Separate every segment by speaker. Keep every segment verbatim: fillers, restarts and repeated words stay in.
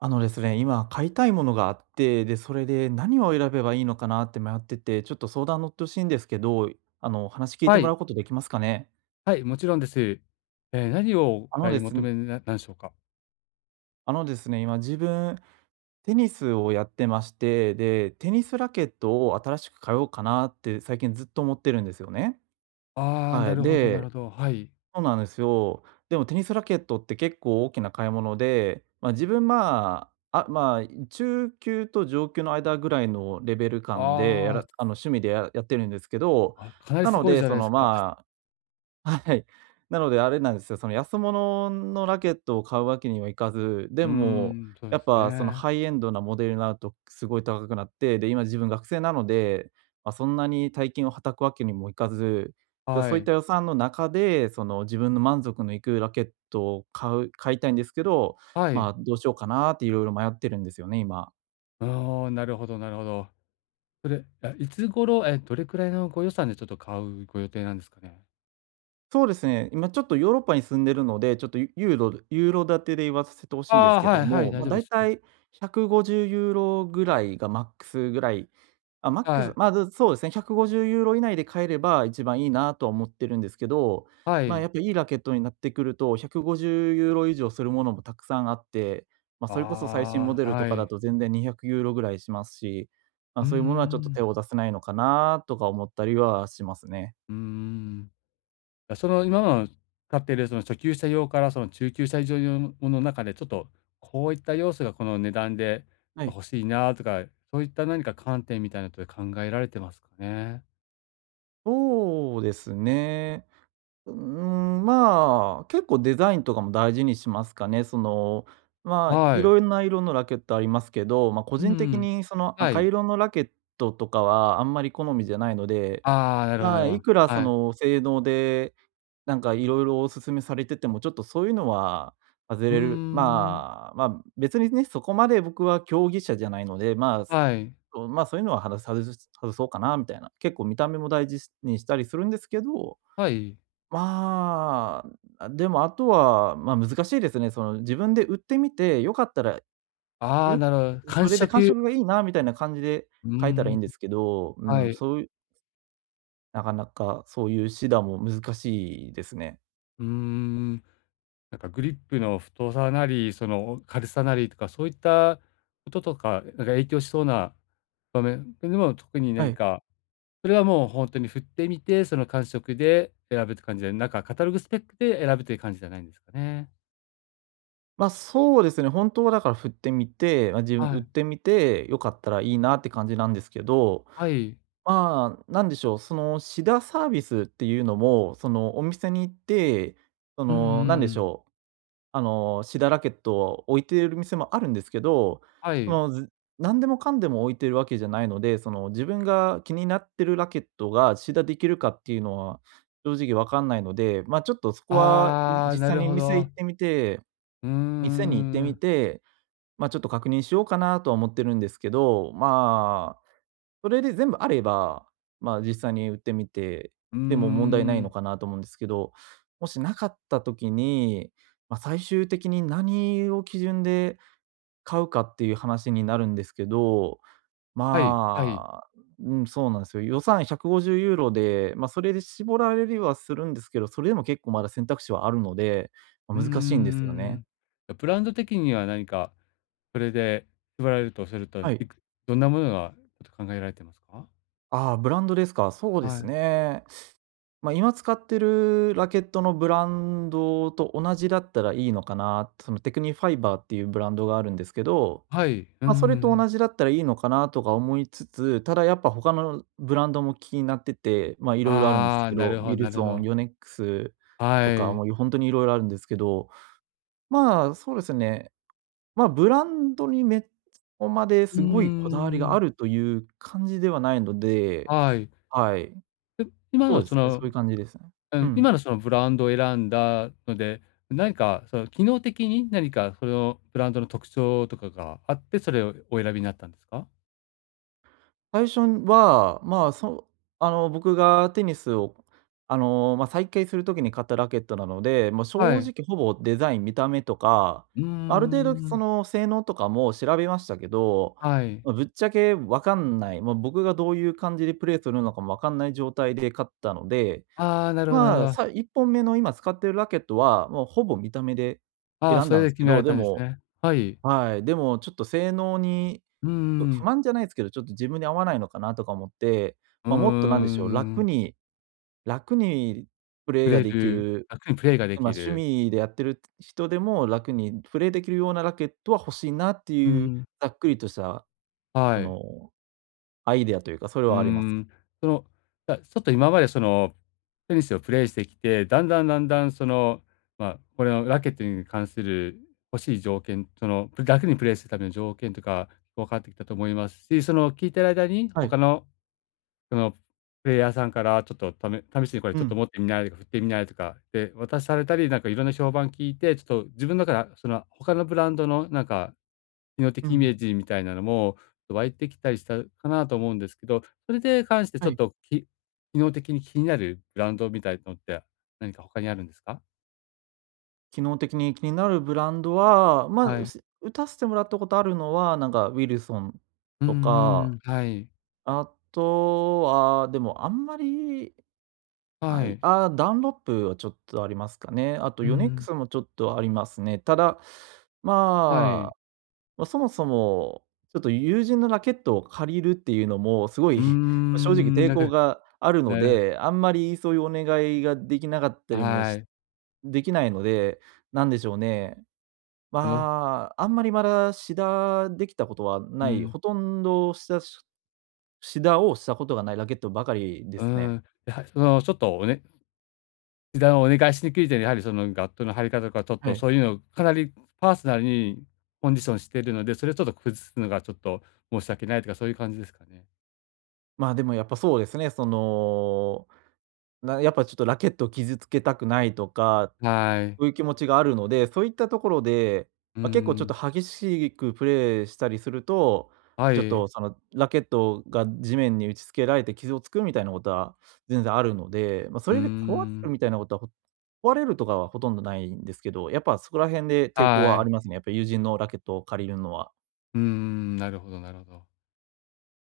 Speaker 1: あのですね、今買いたいものがあって、で、それで何を選べばいいのかなって迷ってて、ちょっと相談乗ってほしいんですけど、あの、話聞い
Speaker 2: は
Speaker 1: てもら
Speaker 2: い、
Speaker 1: うことできますかね？
Speaker 2: はい、もちろんです。えー何をお
Speaker 1: あの
Speaker 2: 買い
Speaker 1: です
Speaker 2: 求
Speaker 1: ね
Speaker 2: めななんでしょうか？
Speaker 1: あのですね、今自分、テニスをやってまして、で、テニスラケットを新しく買おうかなって最近ずっと思ってるんですよね。
Speaker 2: ああ、
Speaker 1: は
Speaker 2: な
Speaker 1: い。
Speaker 2: るほどな
Speaker 1: で
Speaker 2: るほど、はい。
Speaker 1: そうなんですよ。でもテニスラケットって結構大きな買い物で、まあ、自分、まあ、あ、まあ、中級と上級の間ぐらいのレベル感で、やら
Speaker 2: あ
Speaker 1: あの、趣味でややってるんですけど、
Speaker 2: あ、あ、かなり
Speaker 1: な
Speaker 2: す
Speaker 1: の
Speaker 2: ごい
Speaker 1: で、
Speaker 2: じゃな
Speaker 1: そ
Speaker 2: いで
Speaker 1: の、
Speaker 2: すか。
Speaker 1: まあ、はい。なのであれなんですよ、その安物のラケットを買うわけにはいかず、
Speaker 2: う
Speaker 1: で
Speaker 2: ー
Speaker 1: も、
Speaker 2: ん、そうで
Speaker 1: やっ
Speaker 2: す
Speaker 1: ぱその
Speaker 2: ね。
Speaker 1: ハイエンドなモデルになるとすごい高くなって、で、今自分学生なので、まあ、そんなに大金をはたくわけにもいかず、で、
Speaker 2: は
Speaker 1: そういっ
Speaker 2: い、
Speaker 1: た予算の中で、その自分の満足のいくラケットを買う買いたいんですけど、
Speaker 2: は
Speaker 1: ま
Speaker 2: い。
Speaker 1: あ、どうしようかなっていろいろ迷ってるんですよね、今。
Speaker 2: ああ、なるほどなるほど。それ、あ、いつ頃、え、どれくらいのご予算でちょっと買うご予定なんですかね？
Speaker 1: そうですね、今ちょっとヨーロッパに住んでるので、ちょっとユユーロユーロ建てで言わせてほしいんで
Speaker 2: あ
Speaker 1: す
Speaker 2: あ、
Speaker 1: け
Speaker 2: は
Speaker 1: ど
Speaker 2: いはい、
Speaker 1: も、
Speaker 2: 大
Speaker 1: まあ、
Speaker 2: 丈夫
Speaker 1: だ
Speaker 2: で
Speaker 1: い
Speaker 2: す
Speaker 1: た
Speaker 2: ね。
Speaker 1: いひゃくごじゅうユーロぐらいがマックスぐらい、あ、マック
Speaker 2: は
Speaker 1: ス、
Speaker 2: い、
Speaker 1: ま、ず、そうですね、ひゃくごじゅうユーロ以内で買えれば一番いいなとは思ってるんですけど、
Speaker 2: は
Speaker 1: まあ、
Speaker 2: い。
Speaker 1: やっぱいいラケットになってくると、ひゃくごじゅうユーロ以上するものもたくさんあって、まあ、それこそ最新モ
Speaker 2: あ
Speaker 1: デ
Speaker 2: あ、
Speaker 1: ルと
Speaker 2: は
Speaker 1: かだ
Speaker 2: い。
Speaker 1: と全然にひゃくユーロぐらいしますし、ま
Speaker 2: う
Speaker 1: あ、
Speaker 2: ー
Speaker 1: そういうものはちょっと手
Speaker 2: ん、
Speaker 1: を出せないのかなとか思ったりはしますね。
Speaker 2: うーん。や、その今の使っているその初級者用からその中級者以上用のものの中で、ちょっとこういった要素がこの値段でちょっ
Speaker 1: は
Speaker 2: と
Speaker 1: い。
Speaker 2: 欲しいなとか、そういった何か観点みたいなことで考えられてますかね？
Speaker 1: そうですね。うーん、まあ、結構デザインとかも大事にしますかね。その、まあ、
Speaker 2: は
Speaker 1: い
Speaker 2: い。
Speaker 1: ろんな色のラケットありますけど、まあ、個
Speaker 2: う
Speaker 1: 人的
Speaker 2: ん。
Speaker 1: にその
Speaker 2: は
Speaker 1: 赤
Speaker 2: い。
Speaker 1: 色のラケットとかはあんまり好みじゃないので、
Speaker 2: ああ、なるほど
Speaker 1: ま
Speaker 2: なる
Speaker 1: あ、
Speaker 2: ほ
Speaker 1: い
Speaker 2: ど。
Speaker 1: くらそ
Speaker 2: はい。
Speaker 1: の性能で、なんかいろいろお勧めされてても、ちょっとそういうのは外
Speaker 2: うー
Speaker 1: れる。
Speaker 2: ん。
Speaker 1: まあ、まあ、別にね、そこまで僕は競技者じゃないので、まあ、
Speaker 2: はい。
Speaker 1: そう、まあ、そういうのははだ外す外そうかなみたいな。結構見た目も大事にしたりするんですけど、
Speaker 2: はい。
Speaker 1: まあ、あ、でもあとは、ま、難しいですね。その自分で売ってみて、良かったら、
Speaker 2: ああ、
Speaker 1: よ
Speaker 2: なるほど。
Speaker 1: そ
Speaker 2: 間
Speaker 1: れで感
Speaker 2: 食
Speaker 1: 触がいいなみたいな感じで
Speaker 2: うー
Speaker 1: 書えたらい
Speaker 2: ん、
Speaker 1: いんですけど、う
Speaker 2: は
Speaker 1: ん、
Speaker 2: い。
Speaker 1: そういうなかなかそういう指導も難しいですね。
Speaker 2: うーん。なんかグリップの太さなり、その軽さなりとか、そういったこととか、なんか影響しそうな場面でも特に
Speaker 1: は
Speaker 2: 何
Speaker 1: い。
Speaker 2: か、それはもうほんとに振ってみて、その感触で選ぶって感じで、なんかカタログスペックで選ぶという感じじゃないんですかね。
Speaker 1: ま、そうですね、本当はだから振ってみて、まあ、自分
Speaker 2: は
Speaker 1: 売っ
Speaker 2: い。
Speaker 1: てみて、良かったらいいなって感じなんですけど、
Speaker 2: はい。
Speaker 1: まあ、なんでしょう、そのシダサービスっていうのも、そのお店に行って、そ
Speaker 2: うんう
Speaker 1: のなんでし
Speaker 2: ん。
Speaker 1: ょう、あのシダラケットを置いている店もあるんですけど、
Speaker 2: は
Speaker 1: そ
Speaker 2: い。
Speaker 1: のず何でもかんでも置いてるわけじゃないので、その自分が気になってるラケットがシダできるかっていうのは正直わかんないので、まあちょっとそこは、い
Speaker 2: ああ、
Speaker 1: 実
Speaker 2: な
Speaker 1: 際
Speaker 2: る
Speaker 1: に
Speaker 2: ほ
Speaker 1: 店行
Speaker 2: ど。
Speaker 1: ってみて
Speaker 2: うー
Speaker 1: 店に行ってみ
Speaker 2: ん。
Speaker 1: て、まあちょっと確認しようかなとは思ってるんですけど、まあそれで全部あれば、まあ、実際に売ってみて、
Speaker 2: うー
Speaker 1: でも問題ないの
Speaker 2: ん。
Speaker 1: かなと思うんですけど、もしなかった時に、まあ、最終的に何を基準で買うかっていう話になるんですけど、
Speaker 2: はい、はい。
Speaker 1: まあ、うん、そうなんですよ。予算ひゃくごじゅうユーロで、ま、それで絞られるはするんですけど、それでも結構まだ選択肢はあるので、ま、
Speaker 2: うーうん
Speaker 1: 難しいんですよね。
Speaker 2: うん。ブランド的には何かそれで縛られるとおっしゃると、
Speaker 1: はい。
Speaker 2: いくどんなものがちょっと考えられてますか？
Speaker 1: ああ、ブランドですか。そうで
Speaker 2: は
Speaker 1: す
Speaker 2: い。
Speaker 1: ね。まあ、今使ってるラケットのブランドと同じだったらいいのかな、そのテクニファイバーっていうブランドがあるんですけど、
Speaker 2: はい。うん
Speaker 1: まあ、それ
Speaker 2: うんう
Speaker 1: と
Speaker 2: ん。
Speaker 1: 同じだったらいいのかなとか思いつつ、ただやっぱ他のブランドも気になってて、まあ、いろいろあるんです
Speaker 2: ああ、
Speaker 1: け
Speaker 2: な
Speaker 1: ど、
Speaker 2: る
Speaker 1: ウ
Speaker 2: ほ
Speaker 1: ィ
Speaker 2: ど
Speaker 1: ル
Speaker 2: なるほ
Speaker 1: ソン、
Speaker 2: ど。
Speaker 1: ヨネックス
Speaker 2: は
Speaker 1: とか、
Speaker 2: い。
Speaker 1: もう本当にいろいろあるんですけど、まあ、そうですね、まあ、ブランドにめっこまで
Speaker 2: うー
Speaker 1: すごいこだわりがあ
Speaker 2: ん。
Speaker 1: るという感じではないので、
Speaker 2: はい。
Speaker 1: はい、
Speaker 2: で、今
Speaker 1: そう
Speaker 2: の
Speaker 1: で
Speaker 2: そ
Speaker 1: すね、そ
Speaker 2: の、
Speaker 1: ういう感じですね。
Speaker 2: う
Speaker 1: う
Speaker 2: ん、
Speaker 1: ん。
Speaker 2: 今のそのブランドを選んだので、何かその機能的に何かそのブランドの特徴とかがあって、それをお選びになったんですか？
Speaker 1: 最初は、まあ、そあの、僕がテニスを、あの、まあ、再開するときに買ったラケットなので、もう
Speaker 2: は
Speaker 1: 正
Speaker 2: い。
Speaker 1: 直ほぼデザイン、見た目とか、
Speaker 2: うん
Speaker 1: まある程度
Speaker 2: ん、
Speaker 1: その性能とかも調べましたけど、
Speaker 2: はい。
Speaker 1: ま、ぶっちゃけわかんない、まあ、僕がどういう感じでプレーするのかもわかんない状態で買ったので、
Speaker 2: ああ、なるほどなるほ
Speaker 1: まあ、さ
Speaker 2: ど。
Speaker 1: いっぽんめの今使ってるラケットは、もうほぼ見た目で
Speaker 2: ああ、
Speaker 1: 選ん
Speaker 2: そ
Speaker 1: だ
Speaker 2: れ
Speaker 1: んで
Speaker 2: で
Speaker 1: す
Speaker 2: 決
Speaker 1: け
Speaker 2: めら
Speaker 1: ど、
Speaker 2: れ
Speaker 1: で
Speaker 2: たんです
Speaker 1: も
Speaker 2: ね。はい。
Speaker 1: はい、でもちょっと性能に
Speaker 2: うーう
Speaker 1: 不
Speaker 2: ん。
Speaker 1: 満じゃないですけど、ちょっと自分に合わないのかなとか思って、
Speaker 2: う
Speaker 1: まあ、もっとなん
Speaker 2: ー
Speaker 1: でしょう、楽
Speaker 2: ん、
Speaker 1: に楽にプレ
Speaker 2: プ
Speaker 1: ーが
Speaker 2: レ
Speaker 1: でき
Speaker 2: る
Speaker 1: る、
Speaker 2: 楽にプレイがで
Speaker 1: ま
Speaker 2: き
Speaker 1: あ、趣
Speaker 2: る。
Speaker 1: 味でやってる人でも楽にプレーできるようなラケットは欲しいなって
Speaker 2: う
Speaker 1: いう、
Speaker 2: ん、
Speaker 1: ざっくりとした
Speaker 2: は
Speaker 1: そ
Speaker 2: い。
Speaker 1: のアイデアというか、それ
Speaker 2: う
Speaker 1: はあります。
Speaker 2: ーん、その、だちょっと今までその、テニスをプレイしてきて、だんだんだんだんその、まあ、これのラケットに関する欲しい条件、その、ぷ楽にプレイするための条件とか分かってきたと思いますし、その、聞いてる間に
Speaker 1: は
Speaker 2: 他
Speaker 1: い。
Speaker 2: の、その、プレイヤーさんからちょっとため試しにこれ
Speaker 1: う
Speaker 2: ちょっと
Speaker 1: ん、
Speaker 2: 持ってみないとか振ってみないとかで渡されたり、なんかいろんな評判聞いて、ちょっと自分だから、その、他のブランドのなんか機能
Speaker 1: う
Speaker 2: 的イメー
Speaker 1: ん、
Speaker 2: ジみたいなのも湧いてきたりしたかなと思うんですけど、それで関してち
Speaker 1: は
Speaker 2: ょっ
Speaker 1: い。
Speaker 2: と、き機能的に気になるブランドみたいのって何か他にあるんですか？
Speaker 1: 機能的に気になるブランドは、ま、
Speaker 2: は
Speaker 1: あ
Speaker 2: い。
Speaker 1: す打たせてもらったことあるのは、なんかウィルソン
Speaker 2: うん
Speaker 1: と
Speaker 2: うんう
Speaker 1: か、
Speaker 2: ん。はい。
Speaker 1: あとは、でもあんまり
Speaker 2: は
Speaker 1: はい、
Speaker 2: い。
Speaker 1: あーダンロップはちょっとありますかね。あと
Speaker 2: う
Speaker 1: ヨネック
Speaker 2: ん。
Speaker 1: スもちょっとありますね。ただ、
Speaker 2: は
Speaker 1: ま
Speaker 2: い。
Speaker 1: あ、ま、そもそも、ちょっと友人のラケットを借りるっていうのも、すご
Speaker 2: う
Speaker 1: い
Speaker 2: ー
Speaker 1: ま、正直
Speaker 2: ん、
Speaker 1: 抵
Speaker 2: なんか、
Speaker 1: 抗があるの
Speaker 2: なる
Speaker 1: で、あんまりそういうお願いができなかったりも
Speaker 2: は
Speaker 1: し
Speaker 2: い。
Speaker 1: できないので、なんでしょうね。
Speaker 2: あの
Speaker 1: まあ、あんまりまだシダできたことは
Speaker 2: う
Speaker 1: ない、
Speaker 2: ん、
Speaker 1: ほとんどシダシダをしたことがないラケットばかりで
Speaker 2: うー
Speaker 1: すね。
Speaker 2: ん。やはりそのちょっとおね時短をお願いしにくいというやはりそのガットの張り方とか、ちょっ
Speaker 1: は
Speaker 2: と
Speaker 1: い。
Speaker 2: そういうのをかなりパーソナルにコンディションしているので、それをちょっと崩すのがちょっと申し訳ないとか、そういう感じですかね。
Speaker 1: まあ、でもやっぱそうですね、その、なやっぱちょっとラケットを傷つけたくないとか、
Speaker 2: はい。
Speaker 1: そういう気持ちがあるので、そういったところで、
Speaker 2: うー
Speaker 1: まあ、結構ちょっ
Speaker 2: ん。
Speaker 1: と激しくプレイしたりすると、
Speaker 2: は
Speaker 1: ちょっ
Speaker 2: い。
Speaker 1: とそのラケットが地面に打ちつけられて傷をつくみたいなことは全然あるので、まあ、
Speaker 2: う
Speaker 1: そ
Speaker 2: ー
Speaker 1: れで壊れる
Speaker 2: ん。
Speaker 1: みたいなことは、ほ壊れるとかはほとんどないんですけど、やっぱそこら辺で抵抗
Speaker 2: は
Speaker 1: はあ
Speaker 2: い。
Speaker 1: りますね。やっぱ友人のラケットを借りるのは。
Speaker 2: うーん、なるほどなるほど。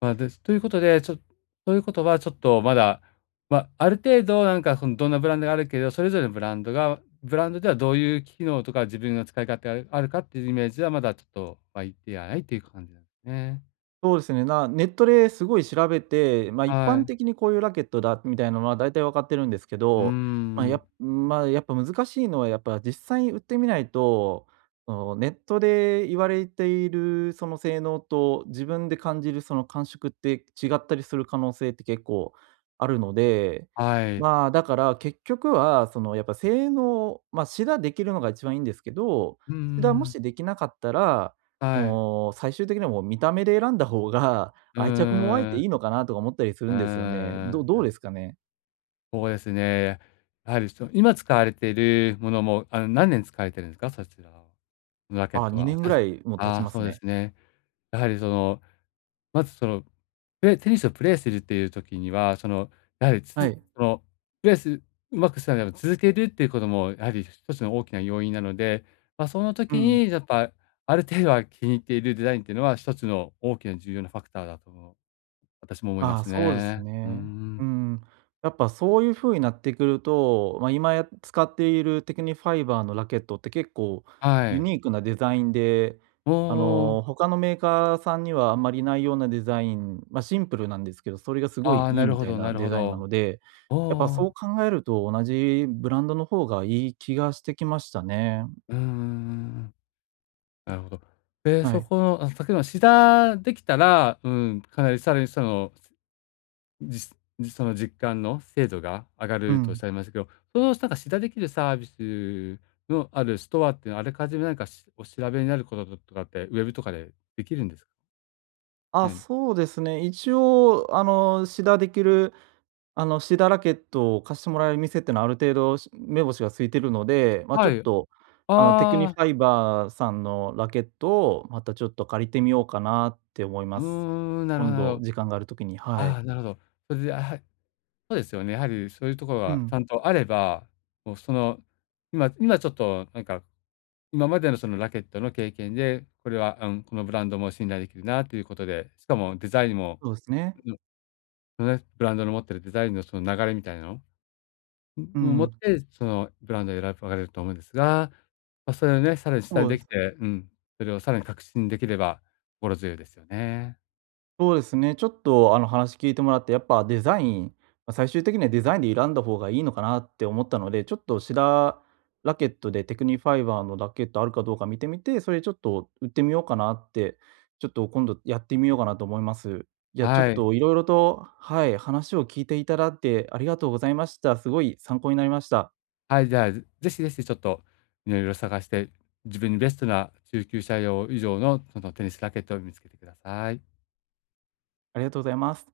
Speaker 2: ま、あですということで、ちょということはちょっとまだ、ま、あある程度なんかそのどんなブランドがあるけど、それぞれのブランドがブランドではどういう機能とか自分の使い勝手があるかっていうイメージはまだちょっと湧いてはないっていう感じなんですね。
Speaker 1: そうですね、なネットですごい調べて、まあ、一
Speaker 2: は
Speaker 1: 般
Speaker 2: い。
Speaker 1: 的にこういうラケットだみたいなのは大体分かってるんですけ
Speaker 2: うー
Speaker 1: ど、ま、や
Speaker 2: ん、
Speaker 1: っまあ、やっぱ難しいのはやっぱ実際に売ってみないと、そのネットで言われているその性能と自分で感じるその感触って違ったりする可能性って結構あるので、
Speaker 2: はい。
Speaker 1: まあ、だから結局はそのやっぱ性能まあ、シダできるのが一番いいんですけど、
Speaker 2: うん
Speaker 1: シダも
Speaker 2: ん。
Speaker 1: しできなかったら
Speaker 2: はい。
Speaker 1: もう、最終的にはもう見た目で選んだ方が、
Speaker 2: う
Speaker 1: 愛着も湧い
Speaker 2: ー
Speaker 1: て
Speaker 2: ん、
Speaker 1: いいのかなとか思ったりす
Speaker 2: う
Speaker 1: る
Speaker 2: ー
Speaker 1: んですよね。ど
Speaker 2: ん、
Speaker 1: どう
Speaker 2: な
Speaker 1: ですかね？
Speaker 2: そうですね。やはりその、今使われているものも、あの、何年使われてるんですか？そちらのラケッ
Speaker 1: あ、
Speaker 2: トは。
Speaker 1: 2
Speaker 2: あ、
Speaker 1: 年
Speaker 2: そ
Speaker 1: ぐ
Speaker 2: うで
Speaker 1: ら
Speaker 2: す。
Speaker 1: いもう経
Speaker 2: あ
Speaker 1: ち
Speaker 2: あ、
Speaker 1: ま
Speaker 2: そ
Speaker 1: す
Speaker 2: うで
Speaker 1: ね。
Speaker 2: すね。やはりそのまずその、プレーテニスをプレーするっていう時には、その、やはり
Speaker 1: は
Speaker 2: つ
Speaker 1: い。
Speaker 2: その、プレーすうまくするならば続けるっていうこともやはり一つの大きな要因なので、ま、その
Speaker 1: う
Speaker 2: 時
Speaker 1: ん。
Speaker 2: にやっぱ、ある程度は気に入っているデザインっていうのは一つの大きな重要なファクターだと私も思いま
Speaker 1: ああ、
Speaker 2: す
Speaker 1: そうです
Speaker 2: ね。うー
Speaker 1: ね。う
Speaker 2: ん。
Speaker 1: ん。やっぱそういう風になってくると、まあ、今や使っているテクニファイバーのラケットって結構
Speaker 2: は
Speaker 1: ユ
Speaker 2: い。
Speaker 1: ニークなデザインで、
Speaker 2: おお、
Speaker 1: あ
Speaker 2: おお。
Speaker 1: の、他のメーカーさんにはあんまりないようなデザイン、まあ、シンプルなんですけど、それがすご
Speaker 2: あ
Speaker 1: い
Speaker 2: あ、
Speaker 1: い
Speaker 2: な
Speaker 1: い
Speaker 2: る
Speaker 1: み
Speaker 2: ほ
Speaker 1: たい
Speaker 2: どな
Speaker 1: な
Speaker 2: る
Speaker 1: デ
Speaker 2: ほ
Speaker 1: ザインな
Speaker 2: ど。
Speaker 1: ので、
Speaker 2: お
Speaker 1: やっぱ
Speaker 2: お、
Speaker 1: そ
Speaker 2: お。
Speaker 1: う考えると同じブランドの方がいい気がしてきましたね。
Speaker 2: うんうんうんうん。なるほど。で、
Speaker 1: は
Speaker 2: そ
Speaker 1: い。
Speaker 2: この、あ、先ほどのシダできたら、うん、かなりさらにそのじその実感の精度が上が
Speaker 1: う
Speaker 2: るとおっ
Speaker 1: ん。
Speaker 2: しゃいましたけど、そのなんかしできるサービスのあるストアっていうのは、あらかじめなんかしお調べになることとかって、ウェブとかでできるんですか
Speaker 1: あ、
Speaker 2: ね？
Speaker 1: そうですね。一応あの、シダできるあの、シーダーラケットを貸してもらえる店ってのはある程度し目星がついてるので、ま、ちょ
Speaker 2: は
Speaker 1: っ
Speaker 2: い。
Speaker 1: と、あの、テクニフ
Speaker 2: ああ、
Speaker 1: ァイバーさんのラケットをまたちょっと借りてみようかなって思い
Speaker 2: う
Speaker 1: ま
Speaker 2: ー
Speaker 1: す。
Speaker 2: ん、なるほ
Speaker 1: 今
Speaker 2: どなる
Speaker 1: 度
Speaker 2: ほど。
Speaker 1: 時間がある時に、は
Speaker 2: あ
Speaker 1: い。
Speaker 2: あ、なるほど。それで、あ、はい、そうですよね。やはりそういうところ
Speaker 1: う
Speaker 2: がち
Speaker 1: ん、
Speaker 2: ゃんとあれば、もうその、今今ちょっとなんか、今までのそのラケットの経験で、これは、うん、このブランドも信頼できるなということで、しかもデザインも
Speaker 1: そうですね。
Speaker 2: そのね、ブランドの持ってるデザインのその流れみたいなの、
Speaker 1: う
Speaker 2: を持っ
Speaker 1: ん、
Speaker 2: て、そのブランドを選ばれると思うんですが、ま、それをね、さらに下に
Speaker 1: そう
Speaker 2: で
Speaker 1: で
Speaker 2: き
Speaker 1: す。
Speaker 2: て、うん、それをさらに確信できれば心強いですよね。
Speaker 1: そうですね、ちょっとあの話聞いてもらって、やっぱデザイン、ま、最終的にはデザインで選んだ方がいいのかなって思ったので、ちょっとシダラケットでテクニファイバーのラケットあるかどうか見てみて、それちょっと売ってみようかなって、ちょっと今度やってみようかなと思います。いや、ちょっ
Speaker 2: はい。
Speaker 1: といろいろとはい、話を聞いていただいてありがとうございました。すごい参考になりました。
Speaker 2: はい、じゃあ、ぜぜひぜひちょっと色々探して、自分にベストな中級者用以上のそのテニスラケットを見つけてください。
Speaker 1: ありがとうございます。